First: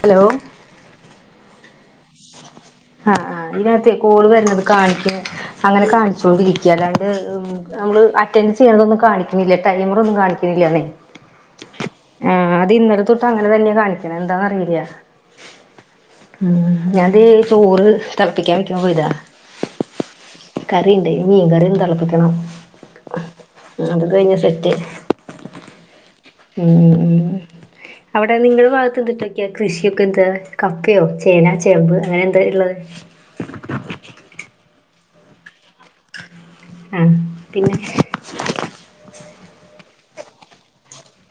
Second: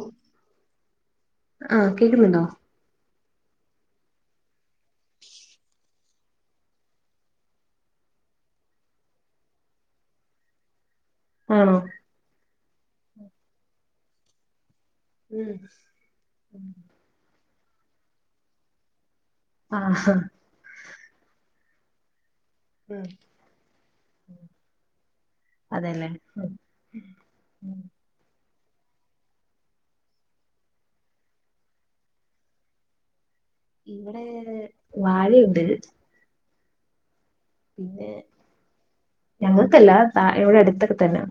Hello ആഹ കേക്കുന്നുണ്ടോ ആഹ് ആഹാ ഇതിനകത്ത് കോള് വരുന്നത് കാണിക്കണ് അങ്ങനെ കാണിച്ചൊണ്ടിരിക്കുക അതായത് നമ്മള് അറ്റൻഡ് ചെയ്യതൊന്നും കാണിക്കണില്ല ടൈമറ ഒന്നും കാണിക്ക ആണോ ആ അത് ഇന്നലെ തൊട്ട് അങ്ങനെ തന്നെയാ കാണിക്കണ എന്താന്ന് അറിയില്ല ഉം ഉ ഞാൻതെ ചോറ് തളപ്പിക്കാൻ വേക്കാൻ പോയതാ ആഹ് കറീണ്ട് മീൻ കറി തിളപ്പിക്കണം ഉ അത് കഴിഞ്ഞ സെറ്റ് അതന്നെ ഉം അവിടെ നിങ്ങളുടെ ഭാഗത്ത് എന്തിട്ടൊക്കെയാ കൃഷിയൊക്കെ എന്താ കപ്പയോ ചേന ചമ്പ് അങ്ങനെ എന്താ ഉള്ളത് ഇവിടെ വാഴയുണ്ട് ആഹ് പിന്നെ ഞങ്ങൾക്കല്ല ഇവിടെ അടുത്തൊക്കെ തന്നെയ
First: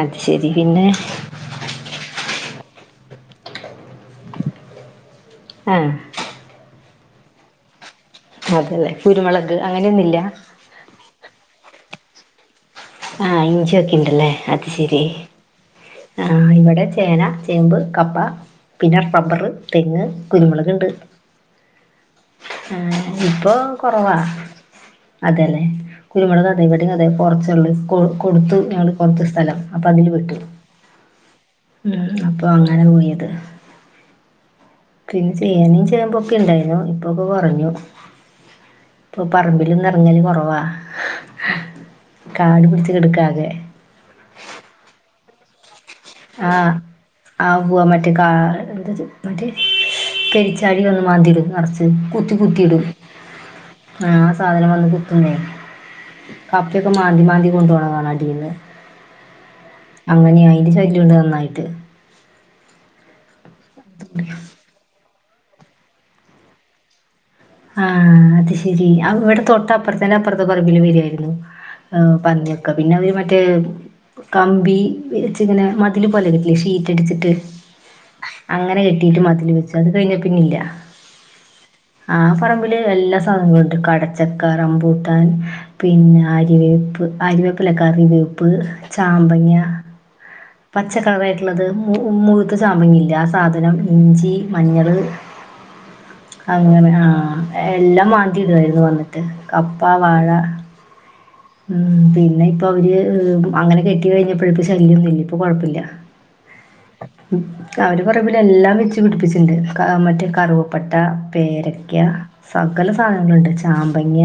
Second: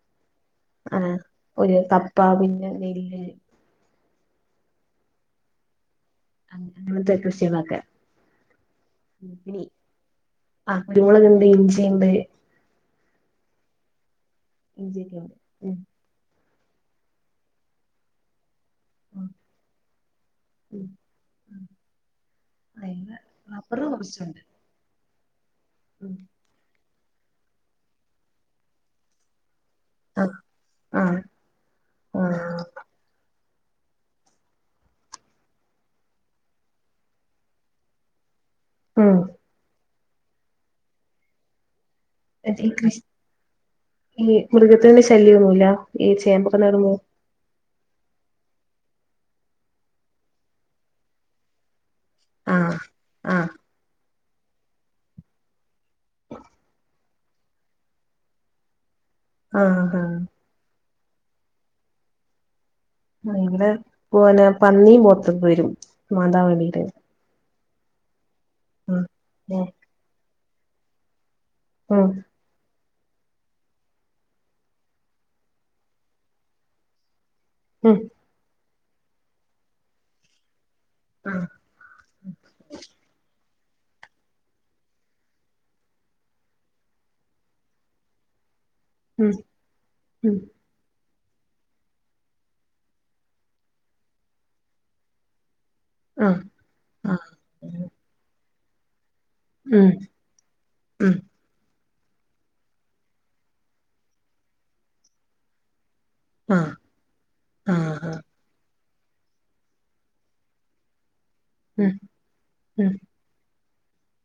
അത് ശരി പിന്നെ ഒരു കപ്പ പിന്നെ നെല്ല് ആഹ് അയന് മാത്രം കൃഷികൾക്കെ അതെല്ലെ കുരുമുളക് അങ്ങനൊന്നുല്ല ആ കുരുമുളക്ണ്ട് ഇഞ്ചിണ്ട് ആ ഇഞ്ചിയൊക്കെണ്ട്ല്ലേ അത് ശെരി ഇഞ്ചിയൊക്കെ ഉണ്ട് ആ ഇവടെ ചേന, ചേമ്പ്, കപ്പ പിന്നെ ഉം ബബ്ബറ്, തെങ്ങ്, ഉം കുരുമുളക്ണ്ട് ആ അയിന് ഇപ്പൊ റബ്ബറ് കൊറവാ കുറച്ചുണ്ട് അതെലെ ഉം കുരുമുളക് അതെ ഇവടേം അതെ കൊറച്ചുള്ളൂ കൊ കൊടുത്തു ഞള് കൊർച്ച് സ്ഥലം അപ്പൊ അതില് പെട്ടു ആഹ് ആഹ് ഉം അപ്പൊ ആഹ് അങ്ങനെ പോയത് പിന്നെ ചേനേം ചേമ്പൊക്കെ ണ്ടായ്ന്നു ഇപ്പൊക്കെ കൊറഞ്ഞു ഉം ഇപ്പൊ പറമ്പിലൊന്ന് എറങ്ങല് കൊറവാ കാട് ഈ പിടിച്ച് കൃഷി കെടക്കാകെ ഈ മൃഗത്തിന്റെ ശല്യൊന്നുല്ല ആ ആ ഉവ്വോ മറ്റേ കാ എന്താ മറ്റേ പെരിച്ചാഴി വന്ന് മാന്തിടും നറച്ച് കുത്തി ആഹ് കുത്തിടും ആഹ് ആ സാധനം വന്ന് കുത്തുന്നേ കപ്പക്കെ മാന്തി മാന്തി കൊണ്ടോണ കാണ അടിന്ന് ആഹ് ആഹ് അങ്ങനെ അയിന്റെ ശല്യണ്ട് നന്നായിട്ട് ഭയങ്കെരെ പോനെ പന്നിം പോത്തൊക്കെ വെരും മാന്താൻ വേണ്ടിട്ട് ആ അത് ശെരി ഇവടെ തൊട്ടപ്പറത്തെന്നെ അപ്പറത്തെ പറമ്പില് വരുവായിരുന്നു ഉം പന്നി ക്ക പിന്നൊര് മറ്റേ കമ്പി വെച്ച്ങ്ങനെ മതില് പോലെ കെട്ടില്ലേ ഷീറ്റടിച്ചിട്ട് ഉം അങ്ങനെ കെട്ടിട്ട് മതില് വെച്ചു അത് കഴിഞ്ഞ പിന്നില്ല ആ ആ പറമ്പില് എല്ലാ സാധനങ്ങളുണ്ട് കടച്ചക്ക, റമ്പൂട്ടാൻ പിന്നെ ആരിവേപ്പ് ആരിവേപ്പല്ലകറിവേപ്പ് ഉം ചാമ്പങ്ങ്യ ഉം പച്ചക്കളറായിട്ടുള്ളത് മു മുഴുത്ത ചാമ്പങ്ങല്ലെ ആ സാധനം ഇഞ്ചി, മഞ്ഞള് ആ അങ്ങനെ ആ എല്ലാം മാന്തിടായിരുന്നു വന്നിട്ട് കപ്പ, ഉം വാഴ ഉം ഉം പിന്നെ ഇപ്പൊവര് അങ്ങനെ കെട്ടി കഴിഞ്ഞപ്പോ പ്പൊ ശല്യോന്നുല്ല ഇപ്പൊ കൊഴപ്പല്ല ആ ഉം അവര് പറയുമ്പോലെ എല്ലാം വെച്ച് പിടിപ്പിച്ചിണ്ട് ക മറ്റേ കറുവപ്പട്ട ഉം പേരക്ക സകല ഉം സാധനങ്ങളുണ്ട് ചാമ്പങ്ങ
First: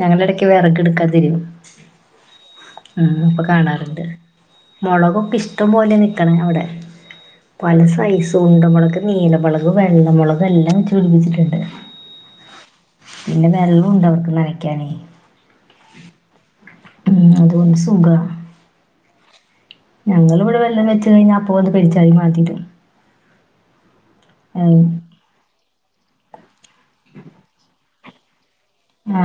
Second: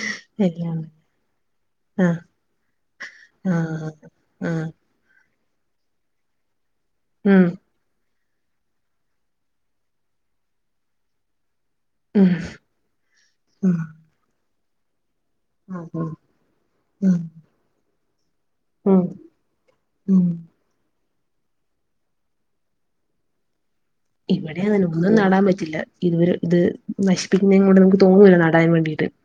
ഞങ്ങള് എടക്ക് ശരിയാണ് വെറകെടുക്കാൻ തിരിയും ആഹ് ഉം അപ്പൊ ആഹ് കാണാറ്ണ്ട് ആഹ് മൊളകൊക്കെ ഇഷ്ടം പോലെ നിക്കണെ അവടെ ഉം പല സൈസ് ഉണ്ടമൊളക്, നീലമൊളക്, വെള്ളമൊളക് എല്ലാം വെച്ച് പിടിപ്പിച്ചിട്ട്ണ്ട് ഉം പിന്നെ വെള്ളുണ്ട് അവർക്ക് നനയ്ക്കാനെ ആ ഹ ഹ ഉം അത് കൊണ്ട് സുഖാ ഉം ഉം ഞങ്ങള്വടെ വല്ലതും വെച്ച് കഴിഞ്ഞാ അപ്പൊ വന്ന് പെരിച്ചായി മാന്തിടും ഇവടെ ഉം, അതെന്നെ ഒന്നും നടാൻ പറ്റില്ല ഇത് വെരെ ത് നശിപ്പിക്കുന്നെങ്ങൊണ്ട് നമുക്ക് തോന്നൂല നടാൻ വേണ്ടി ആ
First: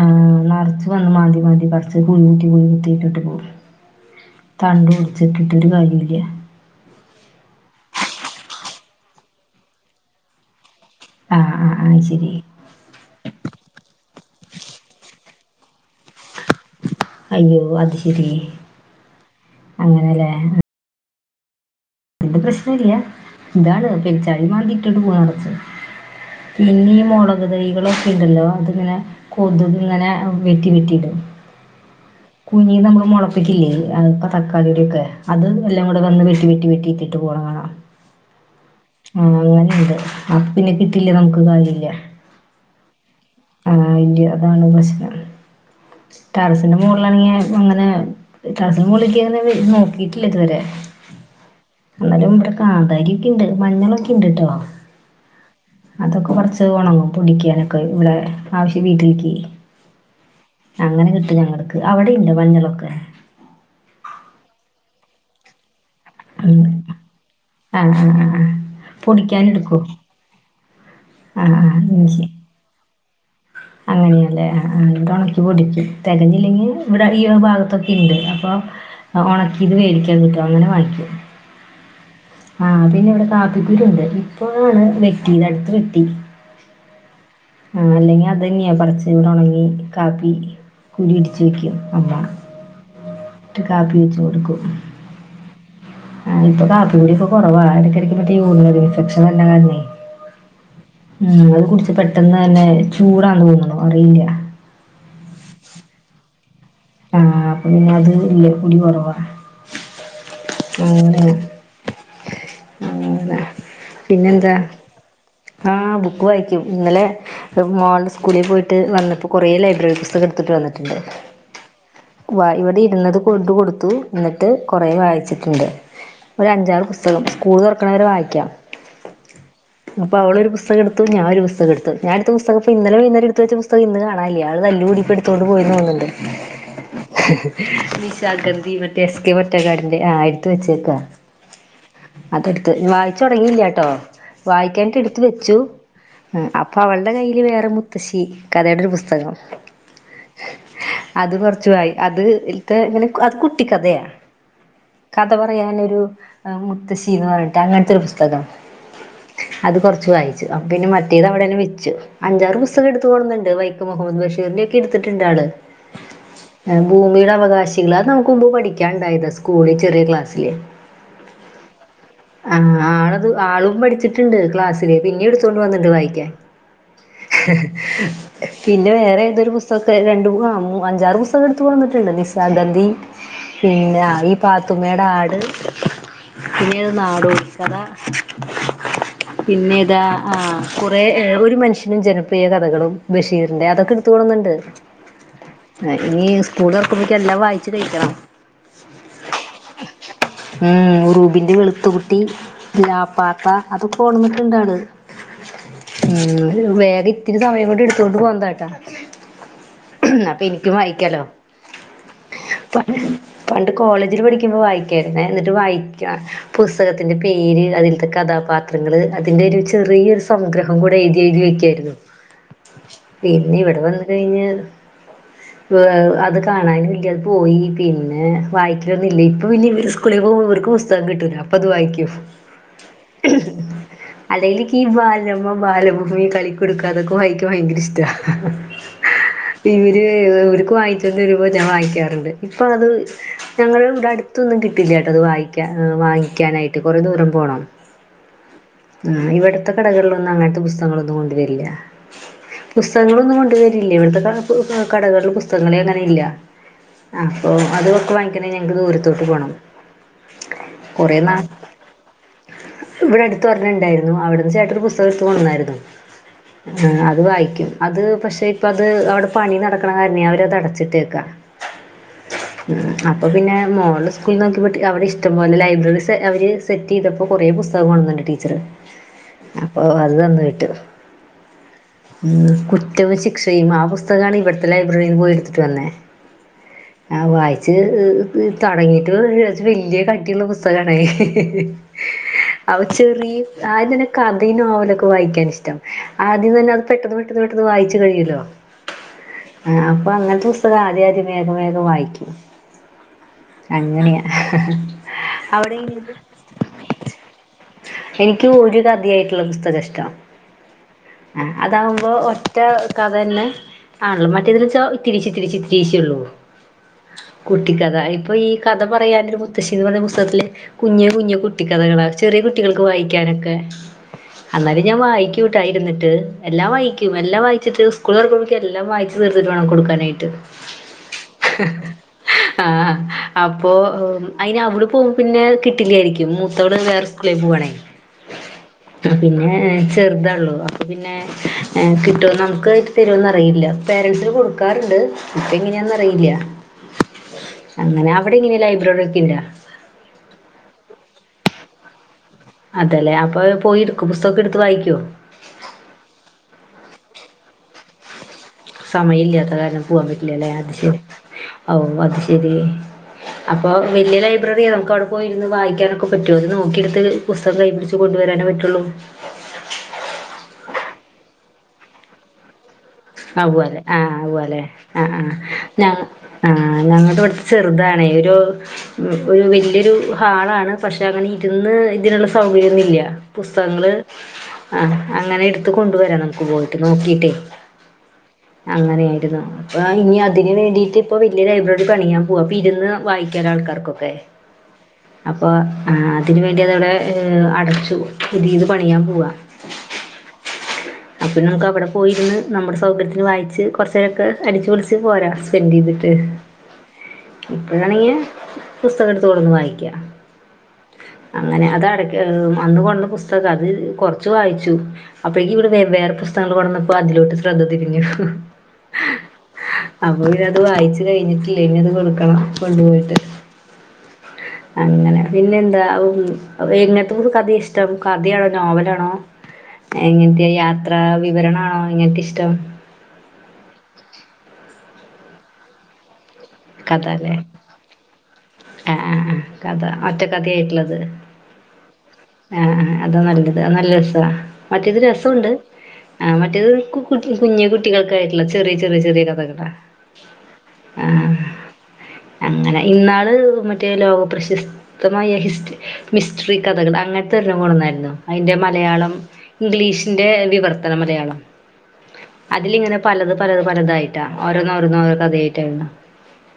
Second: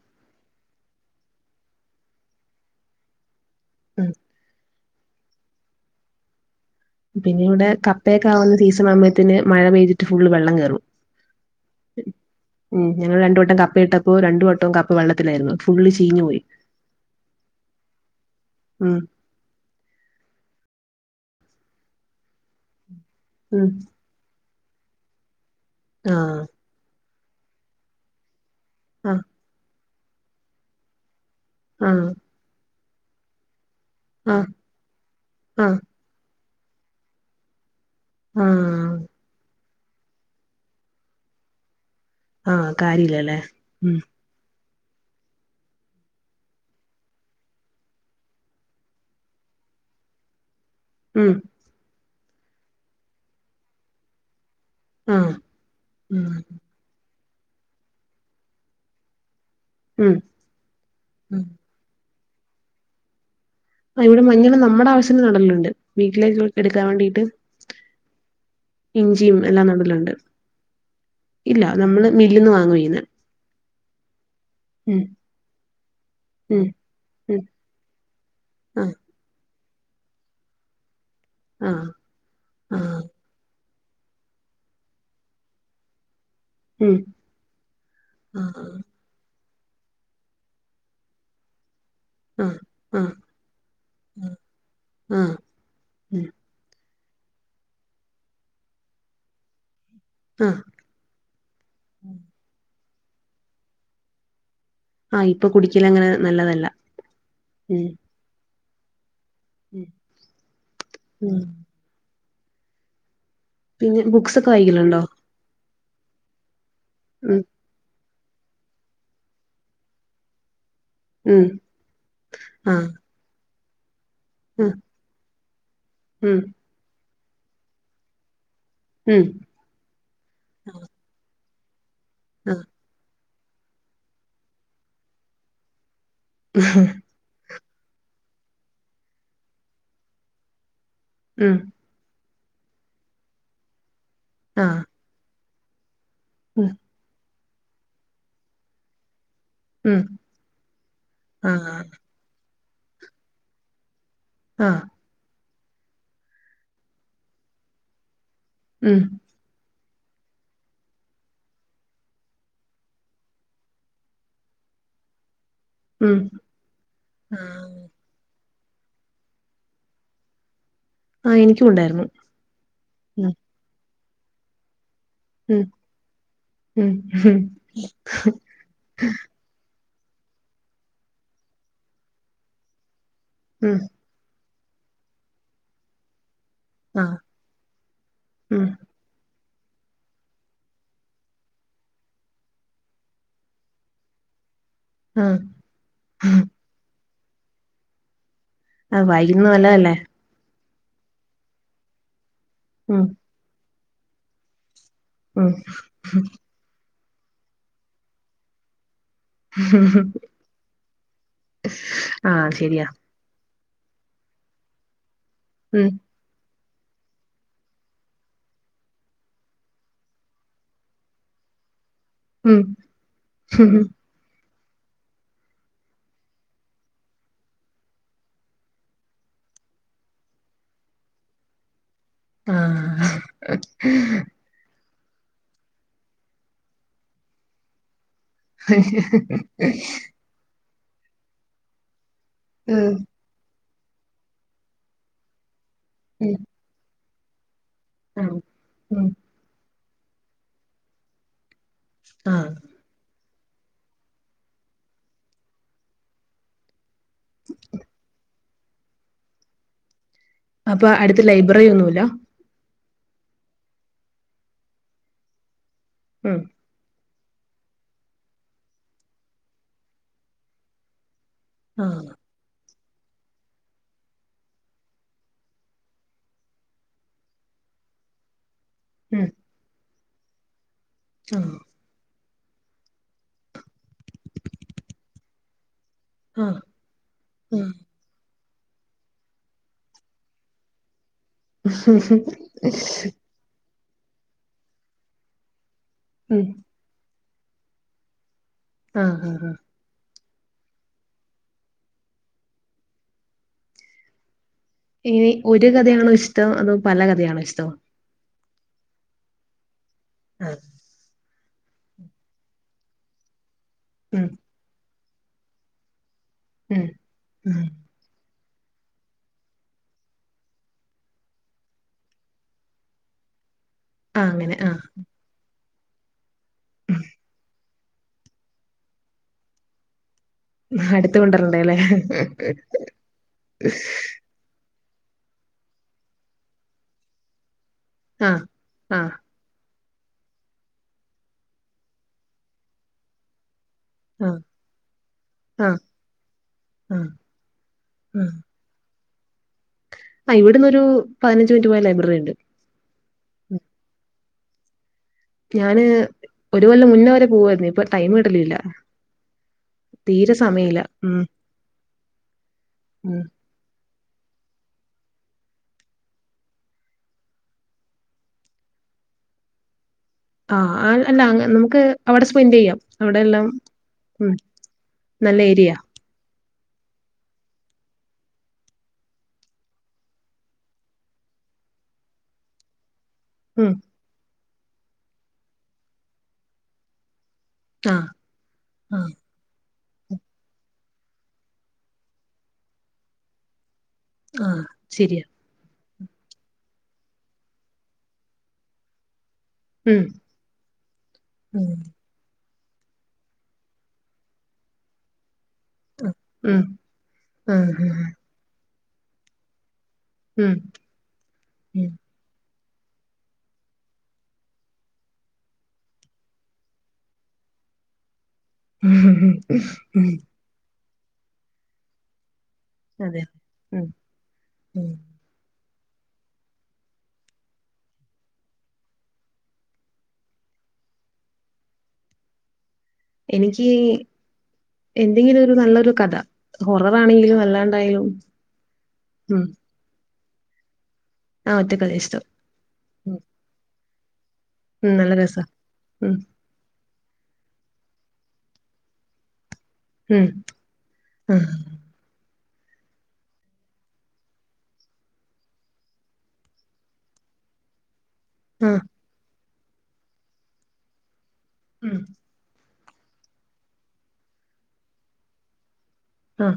നർച്ച് വന്ന് മാന്തി മാന്തി പർച്ച് കുഴി കൂട്ടി കുഴി കൂട്ടിട്ട് പോവും ഉം തണ്ടൊടിച്ചിട്ടിട്ട് ഒരു കാര്യോല്ല പിന്നെ ഇവിടെ കപ്പയൊക്കാകുന്ന സീസണാകുമ്പത്തേന് മഴ പെയ്തിട്ട് ഫുള്ള് വെള്ളം കേറും ആ ആ അത് ശെരി ഉം ഞങ്ങൾ രണ്ടുവട്ടം കപ്പ ഇട്ടപ്പോ രണ്ടുവട്ടം കപ്പ വെള്ളത്തിലായിരുന്നു ഫുള്ള് ചീഞ്ഞു പോയി അയ്യോ അത് ശെരി ഉം അങ്ങനെ ല്ലേ പിന്നെ പ്രശ്നം ഇല്ല്യ ഉം ഇതാണ് പെരിച്ചാഴി മാന്തിട്ട് ഇട്ടോണ്ട് പോണത് ആണ് പ്രശ്നം ആഹ് പിന്നെ ഈ മുളക് തൈകള് ഒക്കെ ഇണ്ടല്ലോ അതിങ്ങനെ ആഹ് കൊതുക് ഇങ്ങനെ വെട്ടി വെട്ടി ഇട ആഹ് കുഞ്ഞിയത് നമ്മള്മൊളപ്പിക്കില്ലേ അപ്പ ആഹ് തക്കാളി ഒക്കെ അത് ആഹ് എല്ലാം കൂടെ വന്ന് വെട്ടി വെട്ടി വെ ട്ടിട്ട് പോണ കാണാമം ആഹ് ആഹ് അങ്ങനെ എണ്ട് അപ്പ പിന്നെ കിട്ടിട്ട് നമുക്ക് കാര്യ ഇല്ല ആഹ് കാര്യല്ലല്ലേ ആഹ് ഉം ഇന്റെ അതാണ് പ്രശ്നം [inaudible] ടറസിന്റെ മുകളില് ആണെങ്കില് അങ്ങനെ ടറസിന്റെ മുകളിലേക്ക് കേറി നോക്കിയിട്ട് ഇല്ല ഇതുവരെ ഉം എന്നാലും ഇവിടെ കാന്താരി ഒക്കെ ഇണ്ട് മഞ്ഞളൊക്കെ ഇണ്ട് ട്ടോ ആഹ് ഉം അതൊക്കെ പറിച്ച് ഒണങ്ങും പൊടിക്കാന് ഒക്കെ ഇവിടെ ആവിശ്യം വീട്ടിൽക്ക് ഉം അങ്ങനെ കിട്ടും ഉം ഞങ്ങൾക്ക് അവിടെ ണ്ട് മഞ്ഞള് ഒക്കെ ആ ഇവിടെ മഞ്ഞള് നമ്മടെ ആവശ്യത്തിന് നടലുണ്ട് വീട്ടിലേക്ക് എടുക്കാൻ ആഹ് വേണ്ടിട്ട് ആഹ് ആഹ് ഇഞ്ചിയും എല്ലാം പൊടിക്കാനെടുക്കോ നടലുണ്ട് ആഹ് ഇല്ല ആഹ് നമ്മള് ഇഞ്ചി മില്ലിന്ന് വാങ്ങുവായിരുന്നു അങ്ങനെയല്ലേ ഉണക്കി പൊടിക്കും ഉം തികഞ്ഞില്ലെങ്കിൽ ഇവിടെ ഈ ഒരു ഉം ഭാഗത്തൊക്കെണ്ട് അപ്പ ആഹ് ഒണക്കി ഇത് വേടിക്കാൻ കിട്ടും അങ്ങനെ വാങ്ങിക്കും ആഹ് ആഹ് പിന്നെ ഇവിടെ കാപ്പിക്കുരു ഇണ്ട് ഇപ്പോണ് വെട്ടിത് അടുത്ത് വെട്ടി ഉം ആ അല്ലെങ്കിൽ അത് ആഹ് തന്നെയാ പറിച്ച് കൂടെ ഉണങ്ങി കാപ്പി കുരു ഇടിച്ച് വെക്കും അമ്മ ആഹ് ആഹ് ഇട്ട് കാപ്പി വെച്ച് ആഹ് കൊടുക്കും ആഹ് ഉം ആ ഇപ്പ കാപ്പി കൂടി ഒക്കെ കൊറവാണ് എടക്ക് എടക്ക് ഒക്കെ യൂറില് ഇൻഫെക്ഷൻ വരണ കാരണേ ആഹ് ഉം അത് കുടിച്ച് പെട്ടെന്ന് തന്നെ ചൂടാണ് തോന്നുന്നു അറിയില്ല ആഹ് ഇപ്പൊ കുടിക്കലങ്ങനെ നല്ലതല്ല ആഹ് അപ്പൊ ഉം പിന്നെ അത് ലെകൂടി കുറവാ അ ഉം അങ്ങനെ പിന്നെ ബുക്‌സൊക്കെ വായിക്കലുണ്ടോ ആഹ ബുക്ക് വായിക്കും ഇന്നലെ ഉം ഇപ്പോ മോൾടെ സ്കൂളിൽ പോയിട്ട് വന്നപ്പോൾ കുറെ ലൈബ്രറി പുസ്ത എടുത്തിട്ട് വന്നു ട്ടുണ്ട് ഉം ഇവിടെ ആഹ് ഇരുന്നത് കൊണ്ട് കൊടുത്തു എന്നിട്ട് ഉം കൊറെ വായിച്ചിട്ട ണ്ട് ഉം ഒരു അഞ്ചാറ് പുസ്തകം സ്കൂൾ തുറക്കണവരെ വായിക്കാം ഉം അപ്പൊ അവളൊരു പുസ്തകം എടുത്തു ഞാനൊരു പുസ്തകം എടുത്തു ഞാനെടുത്ത ആഹ് പുസ്തകം ഇന്നലെ വൈന്നേരം എടുത്ത വച്ച പുസ്തകം ഇന്ന്കാണാല്യ അത് തല്ലു കൂടിയപ്പോഎടുത്തോണ്ട് പോയി തോന്നുണ്ട് [inaudible] നിശാഗന്ധി മറ്റേ എസ് കെ പൊറ്റക്കാടിന്റെ ആഹ എടുത്ത വെച്ചേക്കാ ഉം അതെടുത്ത് വായിച്ചു തുങ്ങിയില്ലാട്ടോ ആഹ് വായിക്കാനായിട്ട് എടുത്ത് വെച്ചു ഉം അപ്പൊ അവളുടെ കയ്യിൽ വേറെ മു ത്തശി കഥെടെ ഒരു പുസ്തകം ഉം അത് കൊറച്ചു ആഹ് വായി അത് അത് കുട്ടികഥയാ ആഹ് കഥ പറയാനൊരുഎഹ്മുത്തശ്ശി എന്ന് പറഞ്ഞിട്ട് അങ്ങനത്തെ ഒരു പുസ്തകം ഉം അത് കൊറച്ചു വായിച്ചു അപ്പൊ പിന്നെ മറ്റേത് അവിടെന്നെ വെച്ചു അഞ്ചാറ് പുസ്തകെട്ത്ത് കൊട്ന്ന്ണ്ട് വൈക്കം മുഹമ്മദ് ബഷീറിന്റെക്കെട്ത്തിട്ട്ണ്ടാള്. ഉം ഏഹ് ഭൂമിയുടെ ആഹ് അവകാശികൾ അത് നമക്ക് മുമ്പേ പഠിക്കാൻണ്ടായതാ സ്കൂളി ചെറ്യേ ക്ലാസ്സില്. ആഹ് ഇൻക്കുണ്ടായിര്ന്നു. ആഹ് ആളത് ആളും പഠിച്ചിട്ട്ണ്ട് ക്ലാസ്സി സില് പിന്നീട്ത്തോണ്ട് ഉം വന്ന്ത് വായിക്ക്യാൻ ഉം ഉം പിന്നെ വേറെതൊരു പുസ് സൊക്കെ രണ്ട്മൂന്നാ മൂ അഞ്ചാറ് പുസ്തകെട്ത്ത് വന്ന്ട്ട്ണ്ട് നിശാഗന്ധി ഉം പിന്നെ അയി പാത്തുമ്മയുടെ ആട് പിന്നേത് ആഹ് നാടോടികഥ [inaudible] പിന്നെതാ ആഹ് കുറെ ഏഹ് ഒരു മനുഷ്യനും ജനപ്രിയ കഥകളും ബഷീറിന്റെ അതൊക്കെട് തോണ്ന്ന്ണ്ട് ആഹ് എഹ് ഇനി സ്ക്കൂളൊർക്കുമ്പോക്കി എല്ലാം വായിച്ച് കഴിക്കണം. ആഹ് വായിക്കുന്നെ നല്ലതല്ലേ ഉം ഉറൂബിന്റെ വെളുത്ത കുട്ടി ഉം ലാപ്പാപ്പ അതൊക്കെ കൊണ്ടോന്ന്ട്ട്ണ്ടാള്. ഉം ഉം വേഗം ഇത്തിരി സമയം കൊണ്ട് ഇട്ത്തൊണ്ട് പോന്നതാട്ട. അപ്പൊ ഇൻക്കും വായിക്കലോ ആഹ് ശരിയാ [unintelligible] പണ്ട് കോളേജില് പഠിക്കുമ്പോ വായിക്കായിര്ന്നേ ന്നട്ട് ഉം വായിക്കാ പുസ്തകത്തിന്റെ പേര് അതിൽത്തെ കഥാപാ ത്രങ്ങള് അതിൻ്റൊരു ചെറിയൊരു സംഗ്രഹം കൂടെ എഴ്തി എഴ്തി വെക്ക്യായിര്ന്നു. ഉം പിന്നെ ഇവടെ വന്ന് കഴിഞ്ഞ് ഉ [inaudible] [inaudible] പ്പൊ അത് കാണാനില്ല അത് പോയി പിന്നെ വായിക്കലൊന്നുല്ല്യെ ഇപ്പൊ പിന്നെ ഇവര് സ് കൂളിക്കൂ [unintelligible] ഇവര് പുസ്തകം കിട്ടൂല്ലെ അപ്പത് വായിക്ക്യും. ആഹ് അല്ലെല് ഈ ബാലരമ, ബാലഭൂമി, കളിക്കൂടുക്ക അതൊക്ക വായിക്കാൻ ഭയങ്കരിഷ്ടാ. ഇവര് ഇവര്ക്ക് വാങ്ങിച്ചോണ്ട് വരുമ്പോ ഞാൻ വായിക്കാറുണ്ട്. ഇപ്പൊ അത് ഉം ഞങ്ങള് ഇവടെ അട്ത്തൊന്നും കിട്ടില്ലാട്ടോ അത് വായിക്കാ എഹ് ഉം വാങ്ങിക്കാനായി ട്ട് കൊറേ ദൂരം പോണം. ആഹ് ഉം ആഹ് ഇവട്ത്തെ കടകളിലൊന്നും അങ്ങൻത്തെ പുസ്തകങ്ങളൊന്നും കൊണ്ടുവരില്ല. ആഹ് പുസ്തകങ്ങളൊന്നും കൊണ്ട് വരില്ല ഇവട്ത്തെ കാ കു കാ കടകൾള് പുസ്തകങ്ങളെ അങ്ങനെ ഇല്ല. അപ്പൊ അതൊക്കൊ വാങ്ങിക്കണേ ഞങ്ങക്ക് ദൂരത്തോട്ട് പോണം കൊറേ ന [unintelligible] ന്നുല്ല. ഇവടെ അട്ത്ത് ഒരെണ്ണണ്ടായിര്ന്നു അവട്ന്ന് ചേട്ടന് പുസ്തകെട്ത്ത് കൊട്ന്നായിര്ന്നു. ഉം ആഹ് അത് വായിക്കും അത് പക്ഷെ ഇപ്പത് അവടെ പണി നടക്കണ കാരണേ അവരത് അടച്ചിട്ടേക്കാ. ഉം ഉം അപ്പൊ പിന്നെ മോള് സ്കൂൾ നോക്കി വിട്ട് അവടെ ഇഷ്ടം പോലെ ലൈബ്രറീസ് അവര് സ് സെറ്റെയ്തപ്പോ കൊറെ പുസ്തകം കൊട്ന്ന്ണ്ട് ടീച്ചറ് ഉം അപ്പൊ അത് തന്ന് വിട്ട്. ഉം ഉം കുറ്റവും ശിക്ഷയും ആ പുസ്തകാണ് ഇവട്ത്തെ ലൈബ്രറിയില് പോയി ഇട്ത്ത്ട്ട് വന്നേ. ഉം ആഹ് വായിച്ച് എഹ് എഹ് തൊടങ്ങിയിട്ട് [unintelligible] കൊർച്ച് വെല്ല്യെ കട്ടിള്ള പുസ്തകണത്. ഉം ഉം അവ ചെറിയ ആദ്യം തന്നെ കഥയും നോവലൊക്കെ വായിക്കാനിഷ്ടം ഉം ആദ്യം തന്നെ അത് പെട്ടെന്ന് പെ ട്ടെന്ന് പെട്ടെന്ന് വായിച്ച് കയ്യൊല്ലോ. ആഹ് ആഹ് ആഹ് ആഹ് അപ്പൊ അങ്ങൻത്തെ പുസ്തകം ആദ്യം ആദ്യം വേഗം വേഗം വായിക്കും. അങ്ങനെയാ ഈ ഒരു അവിടെ കഥയാണോ ഇഷ്ടം അതോ പല കഥയാണോ ഇഷ്ടം? എനിക്ക് ഒരു കഥയായിട്ട്ള്ള പുസ്തകാഷ്ടം. ആഹ് ആഹ് അതകുമ്പോ ഒറ്റ കഥ തന്നെ ആണല്ലോ ഉം മറ്റ മറ്റേതിലിചൊ ഇതിരിച്ച് ഇതിരിച്ചി ഇത്തിരീച്ചിഒള്ളൂ ഉം ഉം കൂട്ടിക്കഥ ഇപ്പൊ ഈ കഥ പറയാനൊരു മുത്ത്ശിന്ന് പറഞ്ഞ പുസ്തകത്തില് കുഞ്ഞേ കുഞ്ഞേ കുട്ടി കഥകളാ ചെറിയ കുട്ടികൾക്ക് വായിക്കാനൊക്കെ ആഹ് അങ്ങനെ ആഹ് അന്നാലും ഞാൻ വായിക്കൂട്ടായിരുന്നിട്ട് എല്ലാം വായിക്കും എല്ലാം വായിച്ചിട്ട് സ്കൂൾ തുറക്കുമ്പോക് എല്ലാം വായിച്ച് തീർത്തിട്ട് വേണം കൊടുക്കാനായിട്ട് അടുത്ത് കൊണ്ടരണ്ടല്ലേ ആഹ് അപ്പൊ അയിന് അവള് പോക്മ്പോ പിന്നെ കിട്ടില്യായിരിക്കും മുത്തവള് വേറെ സ്കൂളിൽ പോവവാണേ. ആഹ് ആഹ് പിന്നെ ചെറ്തൊള്ളൂ അപ്പൊ പിന്നെ കിട്ടുന്ന് നമുക് തരോന്നറിയില്ല പേരന്സിന് ആഹ് കൊടുക്കാറുണ്ട് ആഹ് ആഹ് ഇപ്പങ്ങനെയാന്നറിയില്ല ആഹ് അങ്ങനെ അവിടെ ഇങ്ങനെ ലൈബ്രറി ഒക്കെ ഇണ്ടാ ആഹ് ഇവിടന്നൊരു പതിനഞ്ച് മിനിറ്റ് പോയാ ലൈബ്രറി ണ്ട്. അതെല്ലേ അപ്പൊ പോയിടുക്കും പുസ്തകൊക്കെ ഇടുത്ത് വായിക്കോ? ഞാന് ഒരുകൊല്ലം മുന്ന വരെ പോവായിരുന്നു ഇപ്പൊ ടൈം കിട്ടലില്ല. സമയം ഇല്ലാത്ത കാരണം പൂവാ തീരെ പറ്റില്ലല്ലേ അത് സമയമില്ല ശരി ഉം ഔ അത് ശരി. ഉം അപ്പോ വലിയ ലൈബ്രറിയ നമുക്ക് അവിടെ പോയിരുന്ന് വായിക്കാനൊക്കെ പറ്റുമോ? നോക്കിയെടുത്ത് പുസ്തകം കൈയിപിടി കൊണ്ടുവരാനേ പറ്റുള്ളൂ ആഹ് അല്ല നമുക്ക് അവിടെ സ്പെന്റെയ്യാം ആവ് അല്ലേ ആഹ് അല്ലെ ആഹ് ആ നല്ല ഏരിയ ഞ ആഹ് ഞങ്ങടെ ഇവിടെ ചെറുതാണേ ഒരു ഒരു വല്യൊരു ഹാളാണ്. പക്ഷെ അങ്ങനെ ഇരുന്ന് ഇതിനുള്ള സൗകര്യൊന്നും ഇല്യ. ഉം പുസ്തകങ്ങള് അങ്ങനെ ഇട്ത്ത് കൊണ്ടുവരണം നമുക്ക് പോയിട്ട് നോക്കിയിട്ടേ. ആഹ് ആഹ് അങ്ങനെയായിരുന്നു ഇനി അതിന് വേണ്ടിയിട്ട് ഇപ്പൊ വലിയ ലൈബ്രറി പണിയാൻ പോവാ അപ്പൊ ഇരുന്ന് വായിക്കാൻ ആൾക്കാർക്കൊക്കെ ആഹ് ശരിയാ അപ്പോ അതിന് വേണ്ടി അതവിടെ അടച്ചു പുതിയത് പണിയാൻ പോവ. മ് അപ്പം നമുക്ക് അവിടെ പോയിരുന്ന് നമ്മുടെ സൗകര്യത്തിന് വായിച്ച് കുറച്ച് നേരൊക്കെ അടിച്ചുപൊളിച്ച് പോരാം. സെന്റ് ചെയ്തിട്ട് ഉം ആഹ് ഇപ്പഴാണങ്കി പുസ്തകം ഇടത്ത്കൊട്ന്ന് വായിക്ക ഉം അങ്ങനെ അതട് അന്ന് കൊട്ന്ന പുസ്തകം അത് കൊറച്ച് വായിച്ചു അപ്പോഴേക്കും ഇവിടെ വേറെ പുസ്തകങ്ങങ്ങള് കൊണ്ടുന്നപ്പോ അതിലോട്ട് ശ്രദ്ധ തിരിഞ്ഞു ഉംഉം അപ്പൊ പിന്നെ അത് വായിച്ചു കഴിഞ്ഞിട്ടില്ല ഇനിഅത് കൊടുക്കണം കൊണ്ടപോയിട്ട് അതെ ഉം ഉം. അങ്ങനെ പിന്നെ എന്താ എങ്ങനത്തെ ഒരു കഥ ഇഷ്ടം കഥയാണോ നോവലാണോ എങ്ങനത്തെ യാത്രാ വിവരണാണോ എങ്ങനത്തെ ഇഷ്ടം എനിക്ക് എന്തെങ്കിലും ഒരു നല്ലൊരു കഥ ത് കഥ അല്ലേ ഹൊറവാണെങ്കിലും അല്ലാണ്ടായാലും ആഹ് ആഹ് ആഹ് ഉം കഥ ഒറ്റ കഥയായിട്ടുള്ളത് ആ ഒറ്റ കഥയ ഇഷ്ടം ആഹ് ആ ഉം അതാ നല്ലത് അത്‌ നല്ല രസാ ഉം, മറ്റേത് നല്ല രസാ രസൊണ്ട് ഉം ആ മ മറ്റേത് കു കുഞ്ഞു കുട്ടികൾക്കായിയിട്ടുള്ള ചെറിയ ചെറിയ ചെറിയ കഥകളാ ഉം ആഹ് അങ്ങനെ ഇന്നാള് മറ്റേ ലോക പ്രശസ്തമായ ഹിസ്റ്ററി മിസ്ട്രി കഥകൾ അങ്ങനത്തെ ഒരെണ്ണം കൊട്ന്നാരുന്നു അയിന്റെ ആഹ് മലയാളം ഇംഗ്ലീഷിന്റെ വിവർത്തന മലയാളം ഉം അതിലിങ്ങനെ പലത് പലത് പലതായിട്ടാ ഓരോന്ന്ഓരോ കഥ ആയിട്ടാവരുന്നത് ആഹ്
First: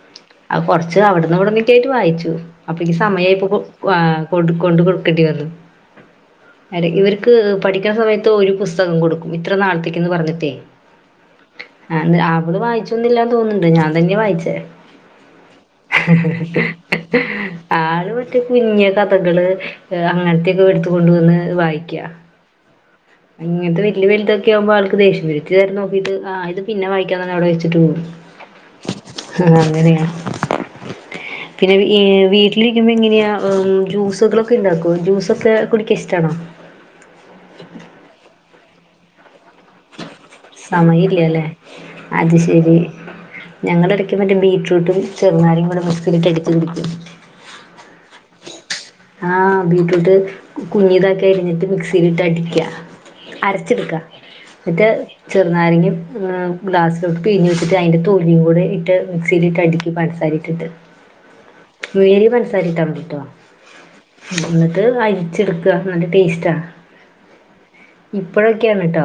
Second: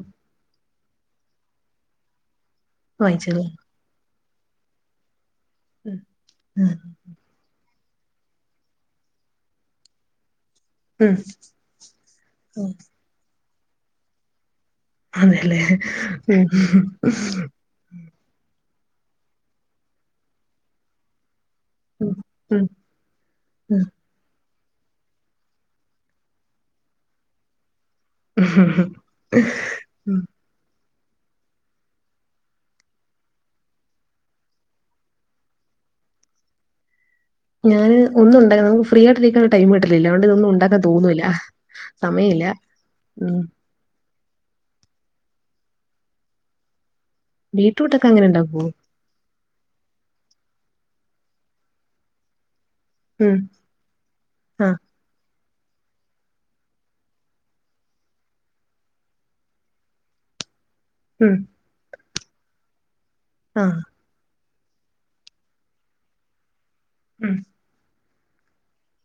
ആ കൊറച്ച് അവിടന്ന് ഇവിടന്നക്കെ ആയിട്ട് വായിച്ചു അപ്പൊ എനിക്ക് സമയ വായിച്ചോളൂ ഇപ്പൊ ആ കൊണ്ട് കൊടുക്കേണ്ടി വന്നു ഉം ഉം അ ഇവരിക്ക് പഠിക്കുന്ന സമയത്ത് ഒരു പുസ്തകം കൊടുക്കും ഇത്ര നാളത്തേക്ക്ന്ന് പറഞ്ഞിട്ടേ ഉം. ആ അവള് ഉം. വായിച്ചോന്നില്ലന്ന് തോന്നുന്നുണ്ട് ഞാൻ തന്നെയ വായിച്ചേ അതെല്ലേ ഉം ഉം ആള് മറ്റേ കുഞ്ഞ കഥകൾ അങ്ങനത്തെയൊക്കെ എടുത്തു കൊണ്ടുവന്ന് വായിക്കും ക്യ ഉം ഉം ഇങ്ങനത്തെ ഉം. വലിയ വലുതൊക്കെ ആവുമ്പൾക്ക് ആൾക്ക് ദേഷ്യ വരുംകേറി നോക്കിട്ട് ഇത് പിന്നെ വായിക്കാന്ന് പറഞ്ഞ്അവിടെ വെച്ചിട്ട് പോകും ഉം ഉം ആ അങ്ങനെയാണ് പിന്നെ വീട്ടിലിരിക്കുമ്പോ ഇങ്ങനെയാ ജൂസുകളൊക്കെ ഉണ്ടാക്കോ ജ്യൂസൊക്കെ കുടിക്കാന് ഇഷ്ടണോ ഞാന് ഒന്നുണ്ട് നമുക്ക് ഫ്രീയായിട്ട് ടൈം കിട്ടുന്നില്ല അതുകൊണ്ട് ഇതൊന്നും ഉണ്ടാക്കാൻ തോന്നൂല്ല സമയമില്ലല്ലേ സമയമില്ല ഉം ഞങ്ങള് ഇടയ്ക്കു മറ്റേ ബീടറൂട്ടും ചെറുനാരങ്ങേം കൂടെ മിക്സിലിട്ട് അടിച്ചു കുടിക്കും. ബീടറൂട്ടക്കെ അങ്ങനെ ഉണ്ടാക്കോ? ആഹ് ബീറ്റ്റൂട്ട് കുഞ്ഞു ഇതാക്കി അരിഞ്ഞിട്ട് മിക്സിയിലിട്ട് അടിക്കാ. ഉം അരച്ചെടുക്ക ആഹ് ന്ന്ട്ട് ചെറുനാരങ്ങ ഗ്ലാസിലോട്ട് പിഴിഞ്ഞ് വെച്ചിട്ട് അതിൻ്റെ തൊലിയും കൂടെ ഇട്ട് മിക്സിയിലിട്ട് അടിക്കും പഞ്ചസാരയും ത്തിത് ഉം നേരി പന്സാരെ ഇട്ടാ മതീട്ടോ ആഹ് ന്നിട്ട് അരിച്ചെടുക്കുക നല്ല ടേസ്റ്റാണ് ഉം ഇപ്പോഴൊക്കെയാണ് ട്ടോ